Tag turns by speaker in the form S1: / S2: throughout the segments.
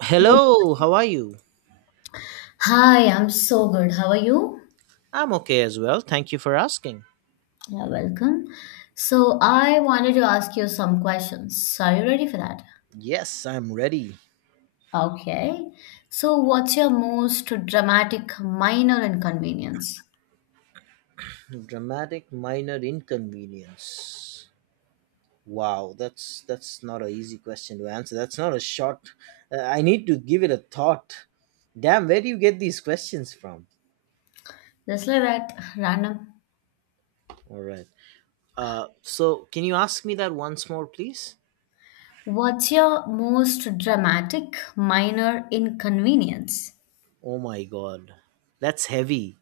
S1: Hello, how are you?
S2: Hi, I'm so good. How are you?
S1: I'm okay as well. Thank you for asking.
S2: Yeah, welcome. So I wanted to ask you some questions. So, are you ready for that?
S1: Yes, I'm ready.
S2: Okay. So what's your most dramatic minor inconvenience?
S1: Dramatic minor inconvenience. Wow, that's not an easy question to answer. That's not a short. I need to give it a thought. Damn, where do you get these questions from?
S2: Just like that, random.
S1: All right. So can you ask me that once more, please?
S2: What's your most dramatic minor inconvenience?
S1: Oh my god, that's heavy.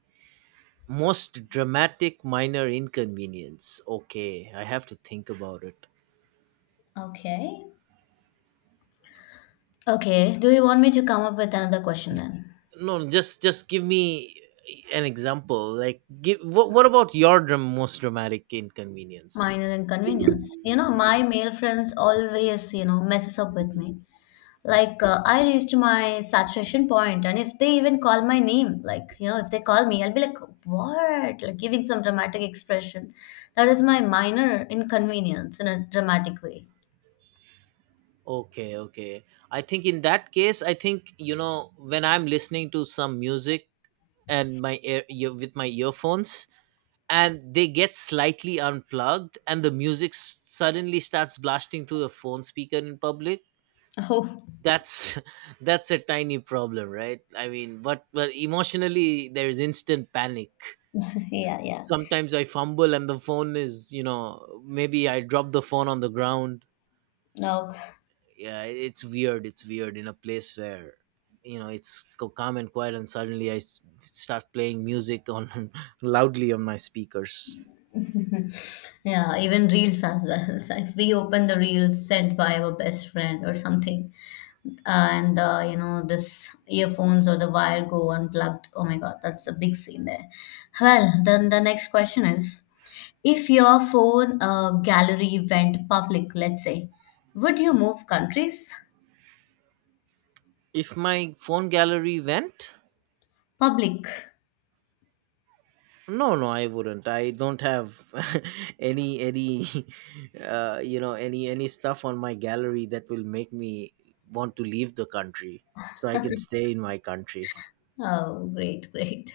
S1: Most dramatic minor inconvenience. Okay, I have to think about it.
S2: Okay. Okay. Do you want me to come up with another question then?
S1: No, no, just give me an example. Like give, what about your most dramatic inconvenience?
S2: Minor inconvenience. My male friends always, messes up with me. Like I reached my saturation point, and if they even call my name, like, if they call me, I'll be like, what, like giving some dramatic expression. That is my minor inconvenience in a dramatic way.
S1: Okay, okay, I think in that case, I think, you know, when I'm listening to some music and my ear with my earphones, and they get slightly unplugged and the music suddenly starts blasting through the phone speaker in public.
S2: Oh.
S1: That's that's a tiny problem, right? I mean, but emotionally there is instant panic.
S2: Yeah, yeah.
S1: Sometimes I fumble and the phone is, you know, maybe I drop the phone on the ground.
S2: No.
S1: Yeah, it's weird in a place where, you know, it's calm and quiet, and suddenly I start playing music on loudly on my speakers.
S2: Yeah, even reels as well. So if we open the reels sent by our best friend or something, and this earphones or the wire go unplugged, oh my god, that's a big scene there. Well, then the next question is, if your phone gallery went public, let's say, would you move countries?
S1: If my phone gallery went,
S2: Public.
S1: no, no, I wouldn't. I don't have any you know, any stuff on my gallery that will make me want to leave the country, so I can stay in my country.
S2: Oh, great, great.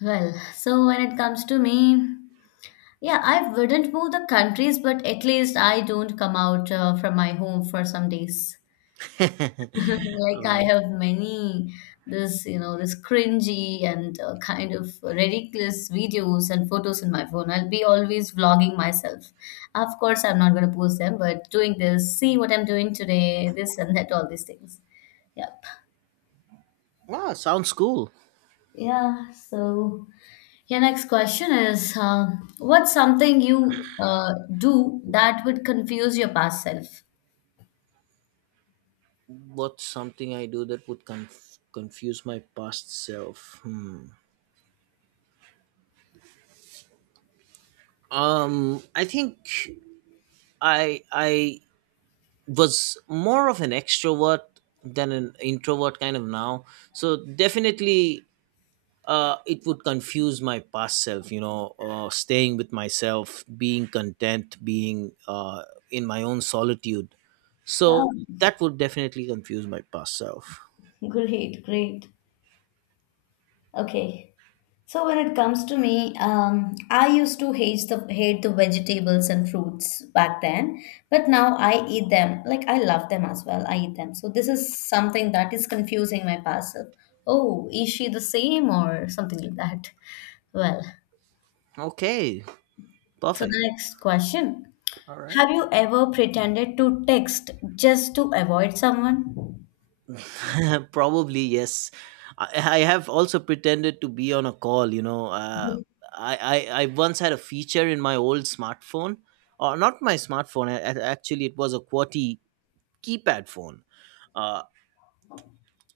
S2: Well, so when it comes to me, yeah, I wouldn't move the countries, but at least I don't come out from my home for some days. Like, I
S1: uh,
S2: have many this, this cringy and kind of ridiculous videos and photos in my phone. I'll be always vlogging myself. Of course, I'm not going to post them, but doing this, see what I'm doing today, this and that, all these things. Yep.
S1: ah, sounds cool.
S2: Yeah. So, your next question is, what's something you do that would confuse your past self?
S1: What's something I do that would confuse my past self? Hmm. I think I was more of an extrovert than an introvert kind of now. So definitely, it would confuse my past self. You know, staying with myself, being content, being in my own solitude.
S2: Oh,
S1: So that would definitely confuse my past self.
S2: great, great. Okay. So when it comes to me, I used to hate the vegetables and fruits back then, but now I eat them. Like, I love them as well. I eat them. So this is something that is confusing my past self. Oh, is she the same or something like that? Well,
S1: Okay.
S2: so the
S1: Perfect.
S2: next question.
S1: All right.
S2: Have you ever pretended to text just to avoid someone?
S1: Probably yes. I, I have also pretended to be on a call. You know, I, I once had a feature in my old smartphone, or not my smartphone. Actually, it was a QWERTY keypad phone. Uh,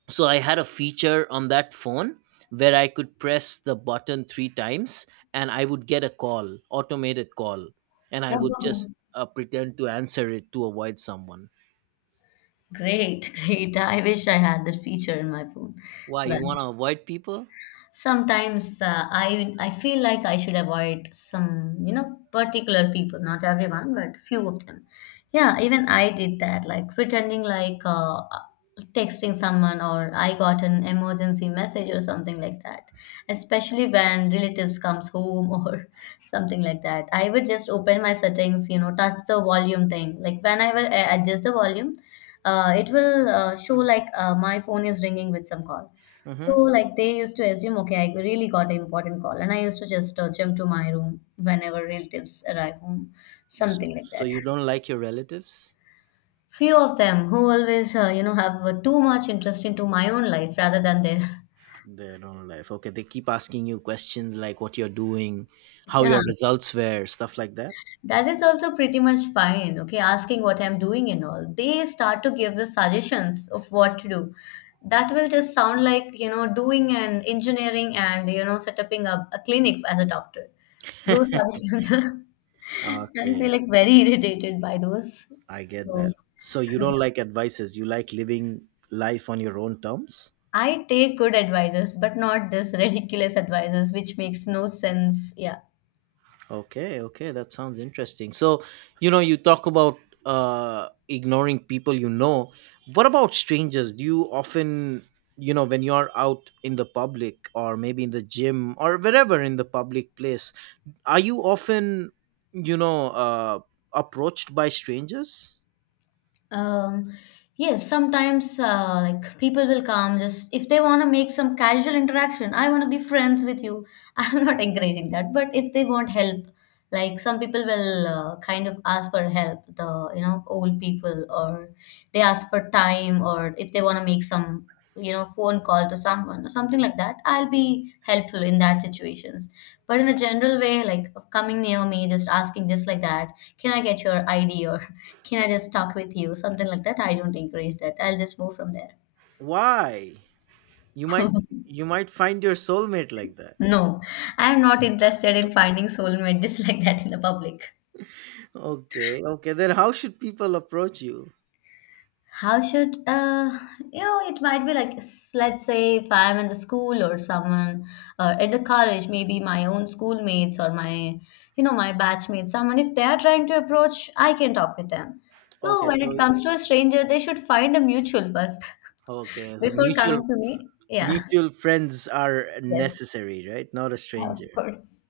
S1: so I had a feature on that phone where I could press the button three times, and I would get a call, automated call, and I would
S2: No.
S1: just pretend to answer it to avoid someone.
S2: Great, great. I wish I had that feature in my phone.
S1: Why
S2: Well,
S1: you want to avoid people?
S2: sometimes I feel like I should avoid some, particular people, not everyone, but few of them. Yeah, even I did that, like pretending like texting someone, or I got an emergency message or something like that. Especially when relatives comes home or something like that. I would just open my settings, you know, touch the volume thing. Like, whenever I adjust the volume, it will show like my phone is ringing with some call. So,
S1: Hmm.
S2: like, they used to assume, okay, I really got an important call, and I used to just jump to my room whenever relatives arrive home,
S1: So,
S2: something like
S1: so
S2: that.
S1: you don't like your relatives?
S2: Few of them who always, you know, have too much interest into my own life rather than their.
S1: They don't like. Okay, they keep asking you questions like what you're doing, how
S2: Yeah.
S1: your results were, stuff like that.
S2: That is also pretty much fine, okay, asking what I'm doing and all. They start to give the suggestions of what to do. That will just sound like, you know, doing and engineering, and, you know, setting up a clinic as a doctor. Those suggestions, I feel
S1: Okay,
S2: like very irritated by those.
S1: I get
S2: So,
S1: that. So you
S2: yeah.
S1: don't like advices. You like living life on your own terms.
S2: I take good advices, but not this ridiculous advices, which makes no sense. Yeah.
S1: Okay, okay, that sounds interesting. So, you know, you talk about uh, ignoring people, you know. What about strangers? Do you often, you know, when you're out in the public or maybe in the gym or wherever in the public place, are you often, you know, approached by strangers?
S2: Um, yes, sometimes like, people will come just if they want to make some casual interaction. I want to be friends with you. I'm not encouraging that, but if they want help, like, some people will kind of ask for help. The, you know, old people, or they ask for time, or if they want to make some, you know, phone call to someone or something like that. I'll be helpful in that situations. But in a general way, like coming near me, just asking just like that, can I get your ID, or can I just talk with you? Something like that. I don't encourage that. I'll just move from there.
S1: Why? You might you might find your soulmate like that.
S2: No, I'm not interested in finding soulmate just like that in the public.
S1: Okay, okay. Then how should people approach you?
S2: How should you know, it might be like s- let's say if I'm in the school or someone, or at the college, maybe my own schoolmates, or my, you know, my batchmates, someone, if they are trying to approach, I can talk with them. So
S1: Okay,
S2: when it
S1: so
S2: comes to a stranger, they should find a mutual first
S1: okay, so
S2: before
S1: mutual
S2: coming to me. Yeah.
S1: mutual friends are
S2: Yes.
S1: necessary, right? Not a
S2: Of
S1: stranger.
S2: course.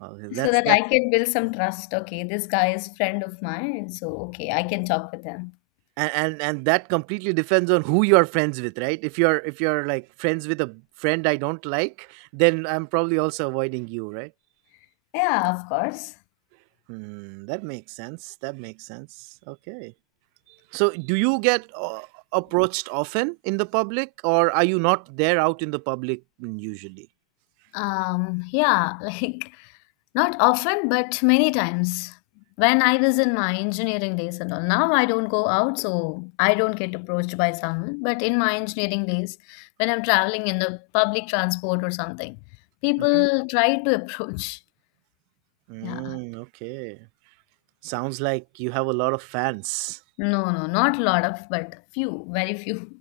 S1: Okay,
S2: So
S1: that's
S2: that I
S1: that's
S2: can build some trust. Okay, this guy is friend of mine, so okay, I can talk with him.
S1: and, and that completely depends on who you're friends with, right? If you're like friends with a friend I don't like, then I'm probably also avoiding you, right?
S2: Yeah, of course.
S1: Hmm, that makes sense. That makes sense. Okay. So, do you get approached often in the public, or are you not there out in the public usually?
S2: Yeah, like, not often, but many times. When I was in my engineering days and all, now I don't go out, so I don't get approached by someone. But in my engineering days, when I'm traveling in the public transport or something,
S1: Hmm.
S2: people try to approach. Yeah.
S1: Mm, okay. Sounds like you have a lot of fans.
S2: No, no, not a lot of, but few, very few.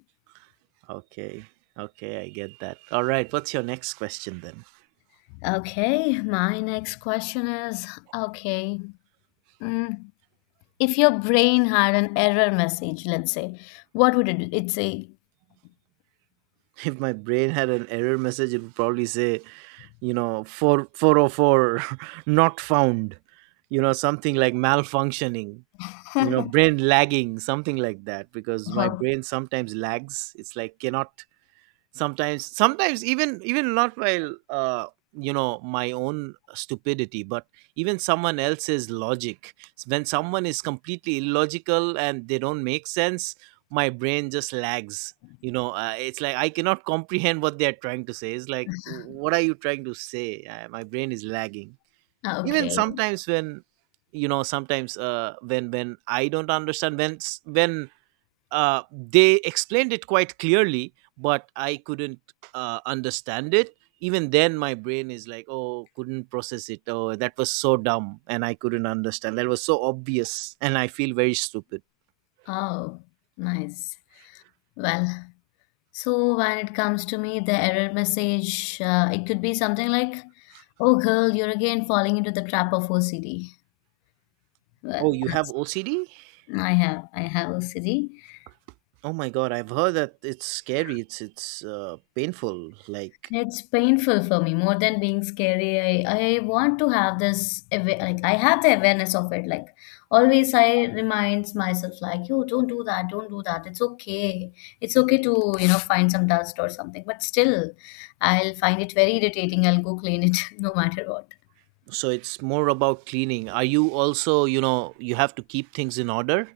S1: Okay. Okay, I get that. All right. What's your next question then?
S2: Okay, my next question is, okay, mm, if your brain had an error message, let's say, what would it say?
S1: If my brain had an error message, it would probably say, you know, four four oh four, not found. You know, something like malfunctioning, you know, brain lagging, something like that, because my
S2: Oh,
S1: brain sometimes lags. It's like cannot, sometimes even not while you know my own stupidity, but even someone else's logic. When someone is completely illogical and they don't make sense, my brain just lags. You know, it's like I cannot comprehend what they are trying to say. It's like, what are you trying to say? My brain is lagging. Even
S2: okay.
S1: sometimes when, you know, sometimes when I don't understand, when when they explained it quite clearly but I couldn't understand it, even then my brain is like, oh, couldn't process it. Oh, that was so dumb and I couldn't understand. That was so obvious, and I feel very stupid.
S2: Oh, nice. Well, so when it comes to me, the error message, it could be something like, oh, girl, you're again falling into the trap of OCD.
S1: Oh,
S2: Well,
S1: you have
S2: that's,
S1: OCD?
S2: I have OCD.
S1: Oh my god, I've heard that it's scary. It's painful, like.
S2: It's painful for me more than being scary. I want to have this awa- like, I have the awareness of it. Like, always, I reminds myself like, "You don't do that. Don't do that. It's okay. It's okay to, you know, find some dust or something." But still, I'll find it very irritating. I'll go clean it no matter what.
S1: So it's more about cleaning? Are you also, you know, you have to keep things in order?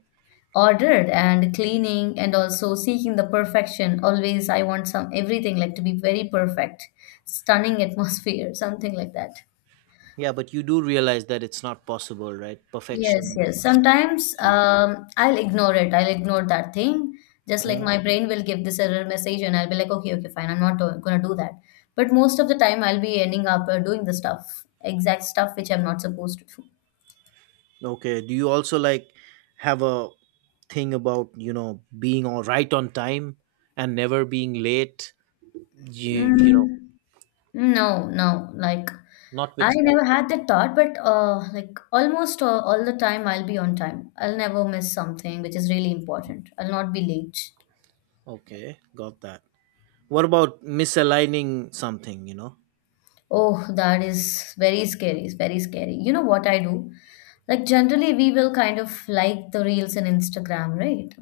S2: Ordered and cleaning, and also seeking the perfection. Always, I want some everything like to be very perfect, stunning atmosphere, something like that.
S1: Yeah, but you do realize that it's not possible, right?
S2: Yes,
S1: Perfection is
S2: yes.
S1: not
S2: Sometimes
S1: achievable.
S2: I'll ignore it. I'll ignore that thing. Just like,
S1: Mhm.
S2: my brain will give this error message, and I'll be like, okay, okay, fine. I'm not do- gonna do that. But most of the time, I'll be ending up doing the stuff, exact stuff which I'm not supposed to do.
S1: Okay, do you also like have a thing about, you know, being all right on time and never being late, you know?
S2: Mm, no, no. Like,
S1: Not
S2: I
S1: with time.
S2: never had that thought, but like, almost all the time, I'll be on time. I'll never miss something which is really important. I'll not be late.
S1: Okay, got that. What about misaligning something, you know?
S2: Oh, that is very scary. It's very scary. You know what I do? Like, generally, we will kind of like the reels in Instagram, right?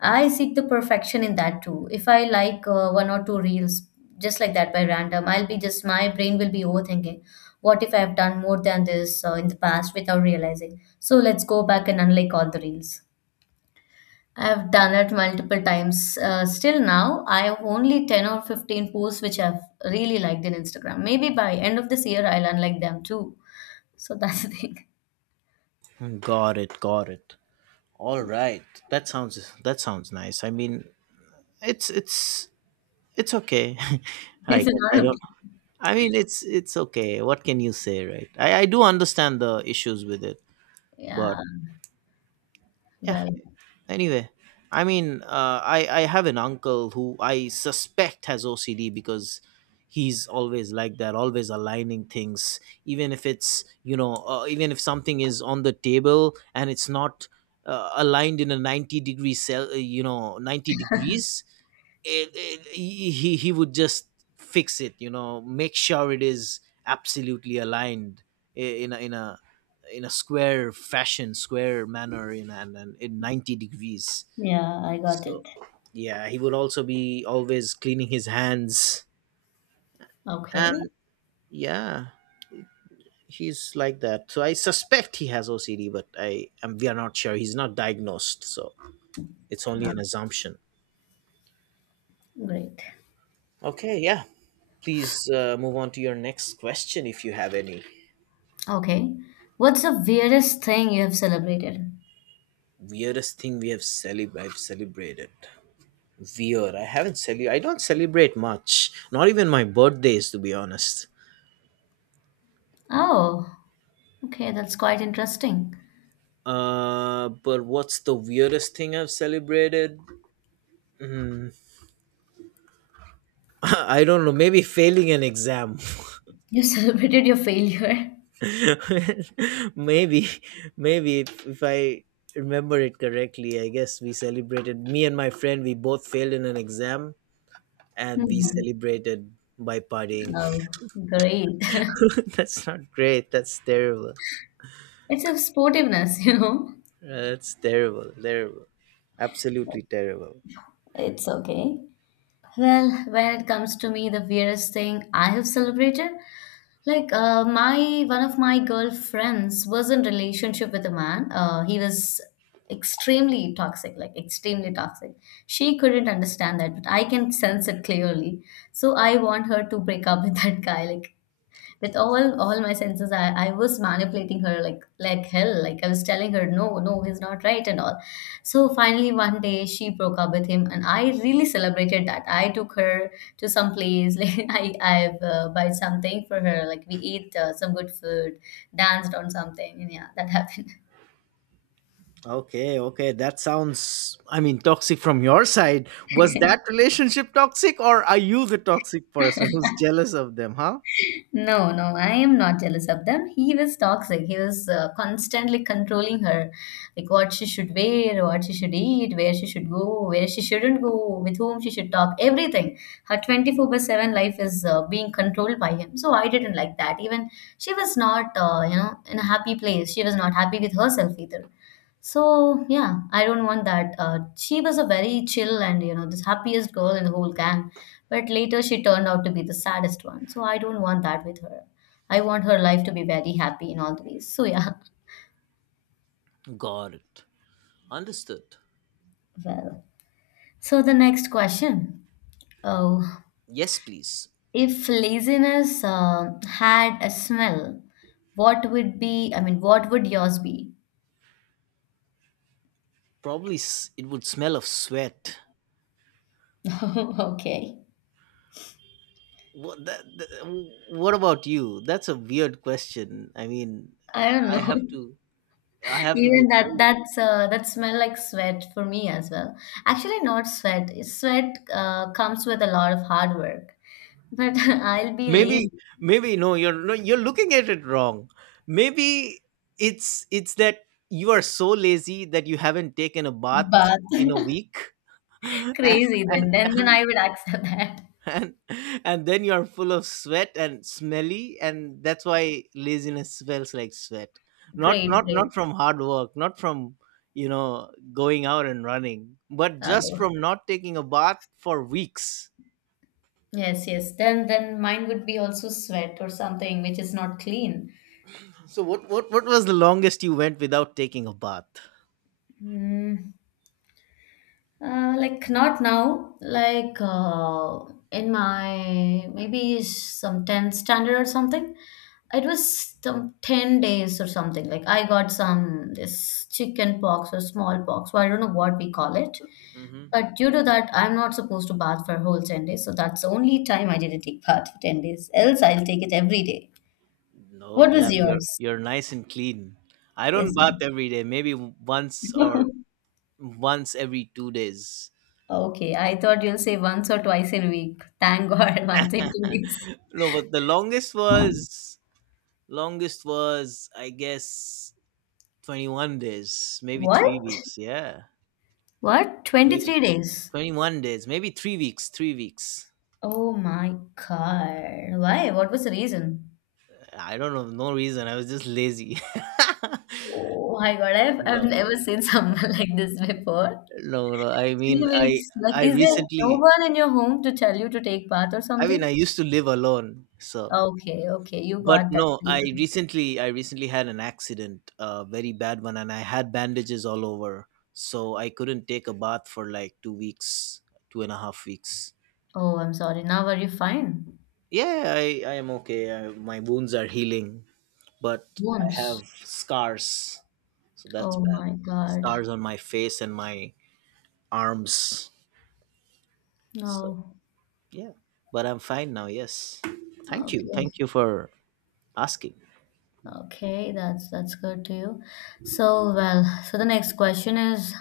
S2: I seek the perfection in that too. If I like one or two reels just like that by random, I'll be just, my brain will be overthinking. What if I've done more than this in the past without realizing? So let's go back and unlike all the reels. I've done it multiple times. Still now, I have only 10 or 15 posts which I've really liked in Instagram. Maybe by end of this year, I'll unlike them too. So that's the thing.
S1: Mm, got it, got it. All right, that sounds, that sounds nice, I mean. it's it's It's okay. I
S2: It's
S1: guess I
S2: not okay.
S1: don't. I mean, it's okay. What can you say, right? I do understand the issues with it,
S2: Yeah.
S1: but yeah.
S2: Well,
S1: Anyway, I mean, I have an uncle who I suspect has OCD because he's always like that, always aligning things, even if it's, you know, even if something is on the table and it's not aligned in a 90-degree cell, you know, 90 degrees. He would just fix it, you know, make sure it is absolutely aligned, in a in a square fashion, square manner, in 90 degrees.
S2: yeah, I got
S1: So
S2: it.
S1: yeah, he would also be always cleaning his hands,
S2: Okay.
S1: and yeah, he's like that. So I suspect he has OCD, but I am, we are not sure. He's not diagnosed, so it's only
S2: Uh,
S1: an assumption.
S2: great.
S1: Okay, yeah, please move on to your next question if you have any.
S2: Okay. What's the weirdest thing you have celebrated?
S1: Weirdest thing we have celeb, I've celebrated. Weird. I haven't cele. I don't celebrate much. Not even my birthdays, to be honest.
S2: Oh, okay. That's quite interesting.
S1: But what's the weirdest thing I've celebrated? Mm, I don't know. Maybe failing an exam.
S2: You celebrated your failure.
S1: Maybe, maybe if I remember it correctly, I guess we celebrated. Me and my friend, we both failed in an exam, and we
S2: Hmm.
S1: celebrated by partying.
S2: Oh, great.
S1: That's not great. That's terrible.
S2: It's a sportiveness, you know.
S1: That's terrible, terrible, absolutely terrible.
S2: It's okay. Well, when it comes to me, the weirdest thing I have celebrated, like, my one of my girlfriends was in relationship with a man. He was extremely toxic, like extremely toxic. She couldn't understand that, but I can sense it clearly. So I want her to break up with that guy. Like, with all my senses, I was manipulating her like hell, like I was telling her, no, no, he's not right and all. So finally one day she broke up with him, and I really celebrated that. I took her to some place like, I buy something for her, like we ate some good food, danced on something, and yeah, that happened.
S1: Okay, okay, that sounds, I mean, toxic from your side. Was that relationship toxic, or are you the toxic person who's jealous of them, huh?
S2: No, no, I am not jealous of them. He was toxic. He was constantly controlling her, like what she should wear, what she should eat, where she should go, where she shouldn't go, with whom she should talk, everything. Her 24 by 7 life is being controlled by him. So I didn't like that. Even she was not, you know, in a happy place. She was not happy with herself either. So yeah, I don't want that. She was a very chill and, you know, the happiest girl in the whole gang, but later she turned out to be the saddest one. So I don't want that with her. I want her life to be very happy in all the ways. So yeah,
S1: Got it. Understood.
S2: well. So the next question. Oh,
S1: Yes, please.
S2: if laziness had a smell, what would be? I mean, what would yours be?
S1: Probably it would smell of sweat.
S2: Okay,
S1: What, that, that, what about you? That's a weird question. I mean,
S2: I don't
S1: I
S2: know.
S1: have to. I have to be
S2: Even that
S1: very,
S2: that's uh, that smell like sweat for me as well. Actually, not sweat. Sweat comes with a lot of hard work, but I'll be
S1: maybe,
S2: lazy.
S1: maybe, no, you're, no, you're looking at it wrong. Maybe it's that you are so lazy that you haven't taken a bath
S2: But
S1: in a week and
S2: crazy then.
S1: and
S2: Then
S1: and,
S2: I would accept that.
S1: and, and then you're full of sweat and smelly, and that's why laziness smells like sweat. Not,
S2: Great, great.
S1: not from hard work, not from, you know, going out and running, but
S2: Uh,
S1: just from not taking a bath for weeks.
S2: yes, yes. Then mine would be also sweat or something which is not clean.
S1: So what, what was the longest you went without taking a bath?
S2: Mm. Like not now, like in my maybe some 10th standard or something. It was some 10 days or something. Like I got some this chicken pox or small pox, so I don't know what we call it.
S1: Mm-hmm.
S2: But due to that, I'm not supposed to bath for a whole 10 days. So that's the only time I didn't take bath for 10 days. Else I'll take it every day. What
S1: No,
S2: was
S1: damn, you're
S2: yours?
S1: you're nice and clean. I don't
S2: Yes,
S1: bath
S2: ma'am.
S1: every day. Maybe once or once every 2 days.
S2: Okay, I thought you'll say once or twice in a week. Thank God, once in 2 weeks.
S1: No, but the longest was, longest was, I guess, 21 days, maybe
S2: What?
S1: 3 weeks. Yeah,
S2: What?
S1: maybe
S2: 23 days.
S1: 21 days, maybe 3 weeks, 3 weeks.
S2: Oh my God. Why? What was the reason?
S1: I don't know, no reason. I was just lazy.
S2: Oh my God. I've
S1: No,
S2: never seen someone like this before.
S1: no, no, no. I
S2: Three
S1: mean,
S2: weeks. Like,
S1: I
S2: is there no
S1: recently,
S2: one in your home to tell you to take bath or
S1: I mean,
S2: something?
S1: I used to live alone, so.
S2: Okay, okay. You
S1: But
S2: got that
S1: no,
S2: freedom.
S1: I recently had an accident, a very bad one, and I had bandages all over, so I couldn't take a bath for like 2 weeks, two and a half weeks.
S2: Oh, I'm sorry. Now are you fine?
S1: Yeah, I am okay. I, my wounds are healing, but I
S2: Once.
S1: have scars, so that's
S2: Oh
S1: bad.
S2: my God.
S1: Scars on my face and my arms. So
S2: No.
S1: yeah, but I'm fine now. Yes,
S2: Okay,
S1: thank you for asking.
S2: okay. That's good to you. So well. So the next question is,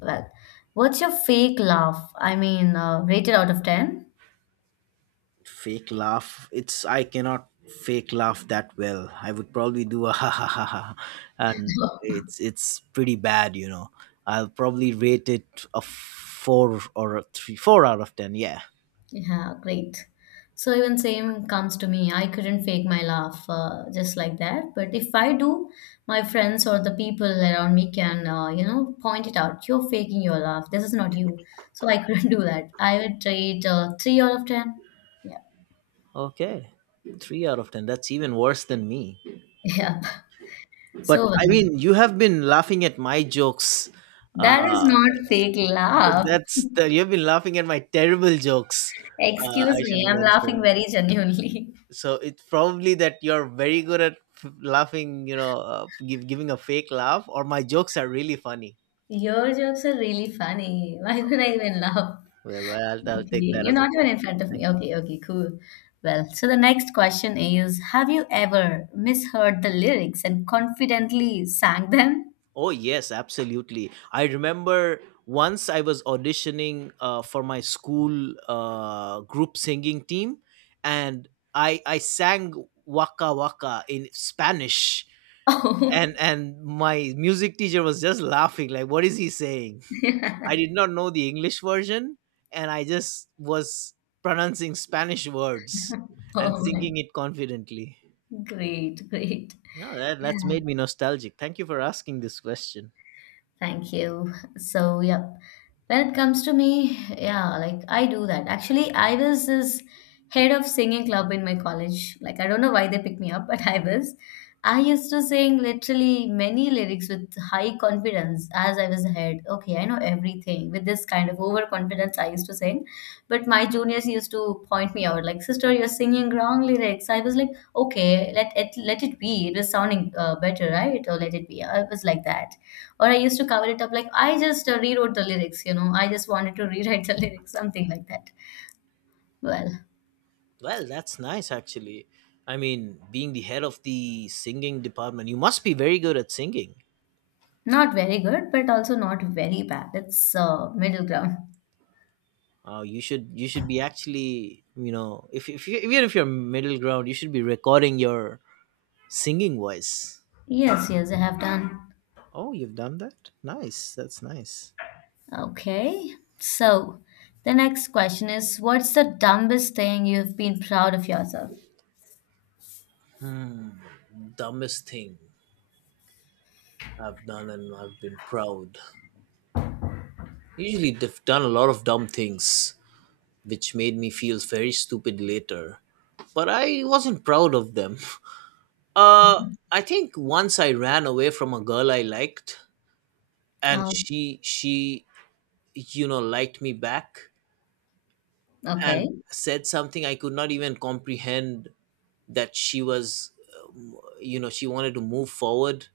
S2: well, what's your fake laugh? I mean, rated out of 10?
S1: Fake laugh. It's I cannot fake laugh that well. I would probably do a ha ha ha ha, and it's pretty bad, you know. I'll probably rate it a 4 or a 3, 4 out of 10. Yeah.
S2: Yeah, great. So even same comes to me. I couldn't fake my laugh just like that. But if I do, my friends or the people around me can, you know, point it out. You're faking your laugh. This is not you. So I couldn't do that. I would rate three out of ten. Yeah,
S1: Okay, 3 out of 10. That's even worse than me.
S2: yeah. So
S1: But I mean, you have been laughing at my jokes.
S2: that is
S1: Uh,
S2: not fake laugh.
S1: that's the, you've been laughing at my terrible jokes.
S2: Excuse
S1: I should
S2: me, I'm laughing
S1: mention.
S2: very genuinely.
S1: So it's probably that you're very good at laughing. You know, give, giving a fake laugh, or my jokes are really funny.
S2: Your jokes are really funny. Why would I even laugh?
S1: Well, well, I'll take
S2: Okay,
S1: that
S2: you're
S1: as a
S2: not even in front
S1: compliment.
S2: of me.
S1: Thank.
S2: Okay, okay, cool. Well, so the next question is, have you ever misheard the lyrics and confidently sang them?
S1: Oh, yes, absolutely. I remember once I was auditioning for my school group singing team, and I sang Waka Waka in Spanish.
S2: Oh,
S1: And my music teacher was just laughing, like, what is he saying? I did not know the English version, and I just was pronouncing Spanish words and
S2: oh my,
S1: singing it confidently.
S2: great, great.
S1: No, that's
S2: Yeah.
S1: made me nostalgic. Thank you for asking this question.
S2: Thank you. So, yeah, when it comes to me, yeah, like I do that. Actually, I was this head of singing club in my college. Like, I don't know why they picked me up, but I was. I used to sing literally many lyrics with high confidence as I was ahead. Okay, I know everything. With this kind of overconfidence, I used to sing. But my juniors used to point me out, like, sister, you're singing wrong lyrics. I was like, okay, let it be. It was sounding better, right? Or let it be. I was like that or I used to cover it up like I just rewrote the lyrics, you know, I just wanted to rewrite the lyrics, something like that. Well,
S1: Well, that's nice actually. I mean, being the head of the singing department, you must be very good at singing.
S2: not very good, but also not very bad. It's middle ground.
S1: You should be actually, you know, if you, even if you're middle ground, you should be recording your singing voice.
S2: Yes, yes, I have done.
S1: Oh, you've done that. Nice. That's nice.
S2: Okay, so the next question is, what's the dumbest thing you've been proud of yourself?
S1: Dumbest thing I've done, and I've been proud. Usually, I've done a lot of dumb things, which made me feel very stupid later. But I wasn't proud of them. Uh, I think once I ran away from a girl I liked, and
S2: Oh,
S1: she, you know, liked me back
S2: okay.
S1: and said something I could not even comprehend, that she was, you know, she wanted to move forward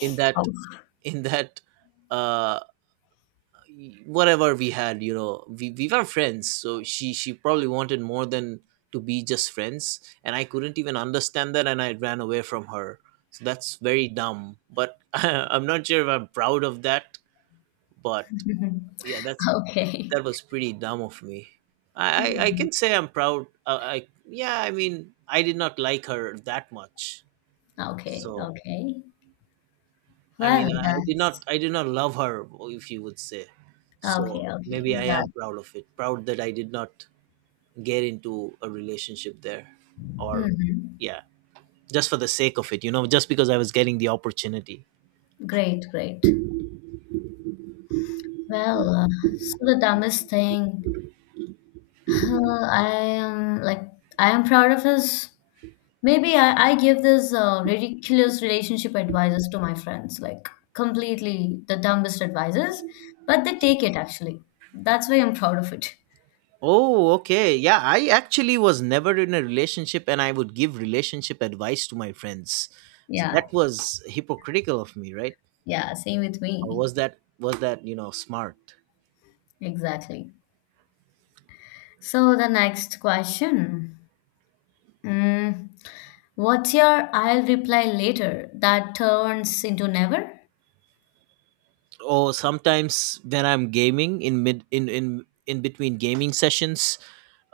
S1: in that,
S2: Oh.
S1: in that uh whatever we had, you know, we were friends, so she probably wanted more than to be just friends, and I couldn't even understand that, and I ran away from her. So that's very dumb, but I'm not sure if I'm proud of that. But yeah, that's,
S2: Okay.
S1: that was pretty dumb of me. I i, I
S2: Hmm.
S1: can say I'm proud. I, yeah, I mean, I did not like her that much.
S2: Okay,
S1: So
S2: okay.
S1: I
S2: Well,
S1: mean,
S2: that's
S1: I did not love her, if you would say.
S2: okay,
S1: So
S2: okay.
S1: maybe I
S2: That.
S1: am proud of it. Proud that I did not get into a relationship there, or
S2: Hmm.
S1: yeah, just for the sake of it, you know, just because I was getting the opportunity.
S2: Great, great. Well, so the dumbest thing, I am like I am proud of is maybe I give this ridiculous relationship advices to my friends, like completely the dumbest advices, but they take it actually. That's why I'm proud of it.
S1: Oh, okay. Yeah, I actually was never in a relationship, and I would give relationship advice to my friends. So
S2: Yeah,
S1: that was hypocritical of me, right?
S2: yeah, same with
S1: Or
S2: me.
S1: was that, was that, you know, smart?
S2: Exactly. So the next question. Mm, what's your I'll reply later that turns into never?
S1: Or sometimes when I'm gaming, in mid, in between gaming sessions,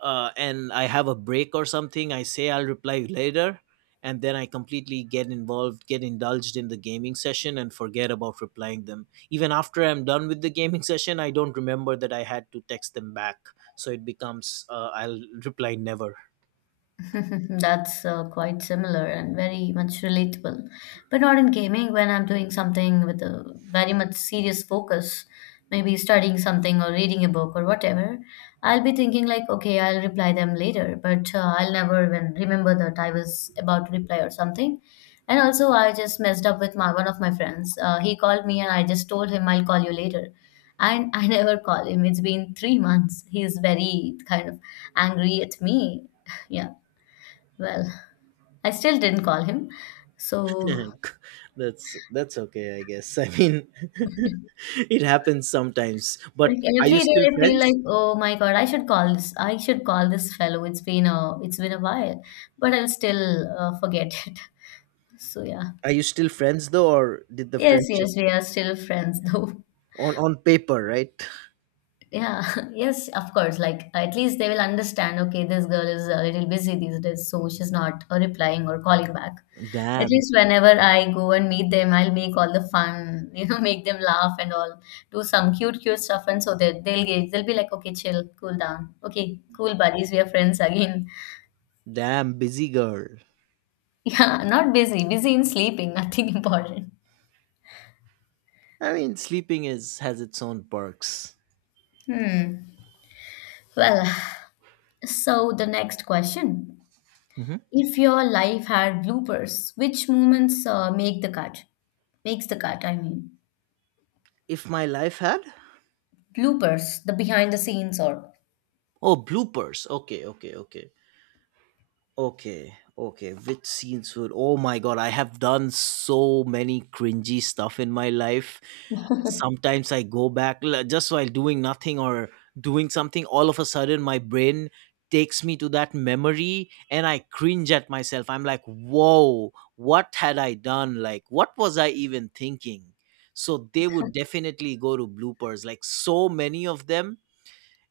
S1: and I have a break or something, I say I'll reply later, and then I completely get involved, get indulged in the gaming session, and forget about replying them. Even after I'm done with the gaming session, I don't remember that I had to text them back. So it becomes, I'll reply never.
S2: That's quite similar and very much relatable. But not in gaming, when I'm doing something with a very much serious focus, maybe studying something or reading a book or whatever, I'll be thinking like, okay, I'll reply them later, but I'll never even remember that I was about to reply or something. And also, I just messed up with my one of my friends. He called me and I just told him I'll call you later. And I never call him. It's been 3 months. He's very kind of angry at me. Yeah. Well, I still didn't call him. So
S1: That's okay, I guess. I mean, it happens sometimes,
S2: like
S1: but are you
S2: every day
S1: still
S2: I feel like,
S1: friends?
S2: oh my God, I should call this fellow. It's been a while, but I'll still forget it. So yeah.
S1: Are you still friends though, or did the
S2: Yes,
S1: friendship,
S2: yes, we are still friends though.
S1: on paper, right?
S2: Yeah, yes, of course. Like, at least they will understand, okay, this girl is a little busy these days, so she's not replying or calling back. At
S1: Damn,
S2: least whenever I go and meet them, I'll make all the fun, you know, make them laugh and all, do some cute, cute stuff, and so they'll be like, okay, chill, cool down, okay, cool buddies, we are friends again.
S1: damn busy girl.
S2: Yeah, not busy, busy in sleeping, nothing important.
S1: I mean, sleeping is, has its own perks.
S2: Hmm. Well, so the next question.
S1: Hmm.
S2: If your life had bloopers, which moments make the cut? Makes the cut, I mean.
S1: If my life had,
S2: Bloopers, the behind the scenes or
S1: oh, bloopers. Okay, okay, okay. Okay, okay. Which scenes would? Oh my god, I have done so many cringy stuff in my life. Sometimes I go back, just while doing nothing, or doing something. All of a sudden, my brain takes me to that memory, and I cringe at myself. I'm like, "Whoa, what had I done? Like, what was I even thinking?" So they would definitely go to bloopers. Like so many of them,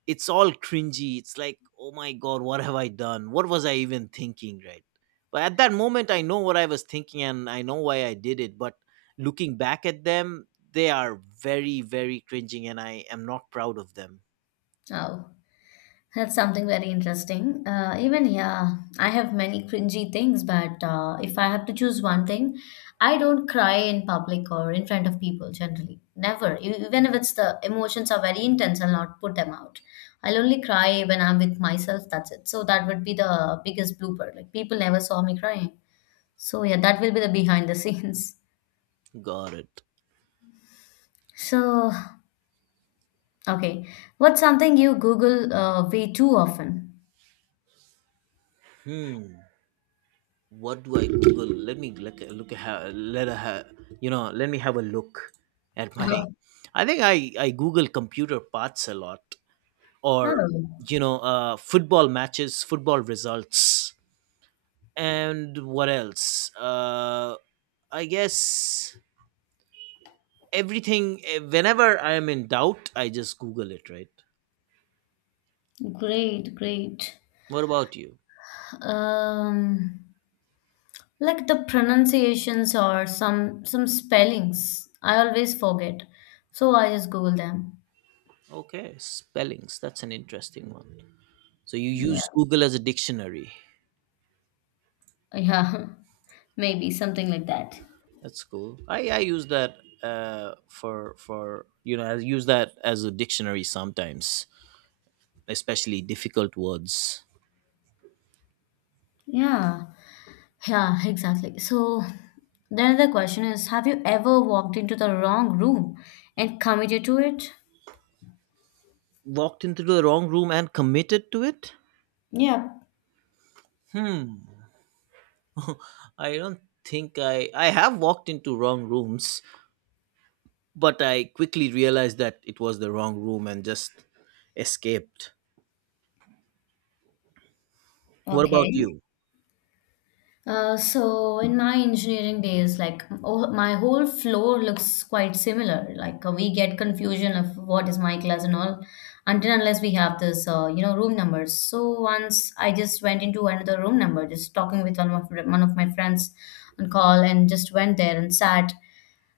S1: it's all cringy. It's like, oh my God, what have I done? What was I even thinking, right? But at that moment, I know what I was thinking, and I know why I did it. But looking back at them, they are very, very cringing, and I am not proud of them.
S2: oh, that's something very interesting. Even yeah, I have many cringy things, but if I have to choose one thing, I don't cry in public or in front of people generally. Never, even if it's the emotions are very intense, I'll not put them out. I'll only cry when I'm with myself. That's it. So that would be the biggest blooper. Like people never saw me crying. So yeah, that will be the behind the scenes.
S1: Got it.
S2: So okay, what's something you Google way too often?
S1: Hmm. What do I Google? Let me look. Look at let a, ha- You know. Let me have a look at my.
S2: Oh,
S1: I think I Google computer parts a lot, or
S2: oh,
S1: you know, football matches, football results. And what else, I guess everything. Whenever I am in doubt, I just Google it, right?
S2: great, great.
S1: What about you?
S2: Um, like the pronunciations or some spellings, I always forget, so I just Google them.
S1: Okay, spellings, that's an interesting one. So you
S2: Yeah,
S1: use Google as a dictionary.
S2: yeah, maybe something like that.
S1: That's cool. I use that for, you know, I use that as a dictionary sometimes, especially difficult words.
S2: Yeah. Yeah, exactly. So then the question is, have you ever walked into the wrong room and committed to it?
S1: Walked into the wrong room and committed to it.
S2: Yeah.
S1: I don't think I have walked into wrong rooms, but I quickly realized that it was the wrong room and just escaped. What about
S2: Okay.
S1: you?
S2: So in my engineering days, like oh, my whole floor looks quite similar. Like we get confusion of what is my class and all, until unless we have this, you know, room numbers. So once I just went into another room number, just talking with one of my friends on call, and just went there and sat.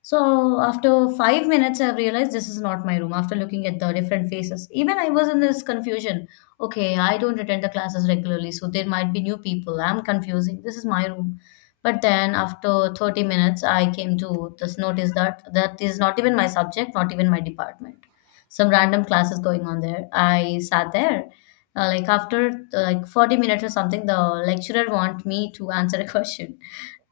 S2: So after 5 minutes, I've realized this is not my room after looking at the different faces. Even I was in this confusion. Okay, I don't attend the classes regularly, so there might be new people. I'm confusing. This is my room. But then after 30 minutes, I came to this notice that that is not even my subject, not even my department. Some random classes going on there. I sat there. Like after like 40 minutes or something, the lecturer want me to answer a question.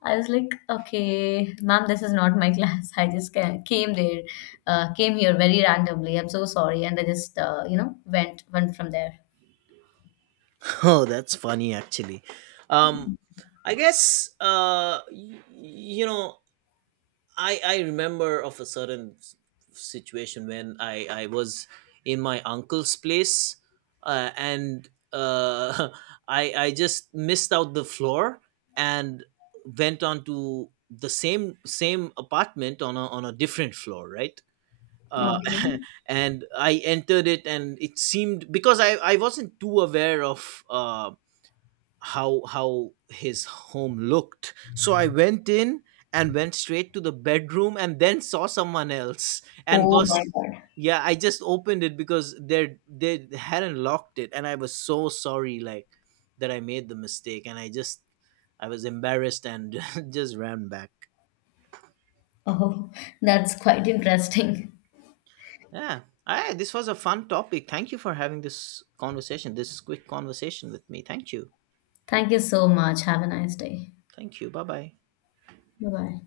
S2: I was like, okay, ma'am, this is not my class. I just came there, came here very randomly. I'm so sorry, and I just, you know, went from there.
S1: Oh, that's funny actually. Um, I guess you know, I remember of a certain situation when I was in my uncle's place, and I just missed out the floor, and went on to the same apartment on a, on a different floor, right? uh,
S2: Okay.
S1: and I entered it, and it seemed, because I wasn't too aware of how his home looked. So I went in and went straight to the bedroom, and then saw someone else, and
S2: Oh
S1: got
S2: my God.
S1: yeah. I just opened it because they hadn't locked it, and I was so sorry, like that I made the mistake, and I just, I was embarrassed, and just ran back.
S2: Oh, that's quite interesting.
S1: Yeah. Ah, this was a fun topic. Thank you for having this conversation, this quick conversation with me. Thank you.
S2: Thank you so much. Have a nice day.
S1: Thank you. Bye bye.
S2: Bye bye.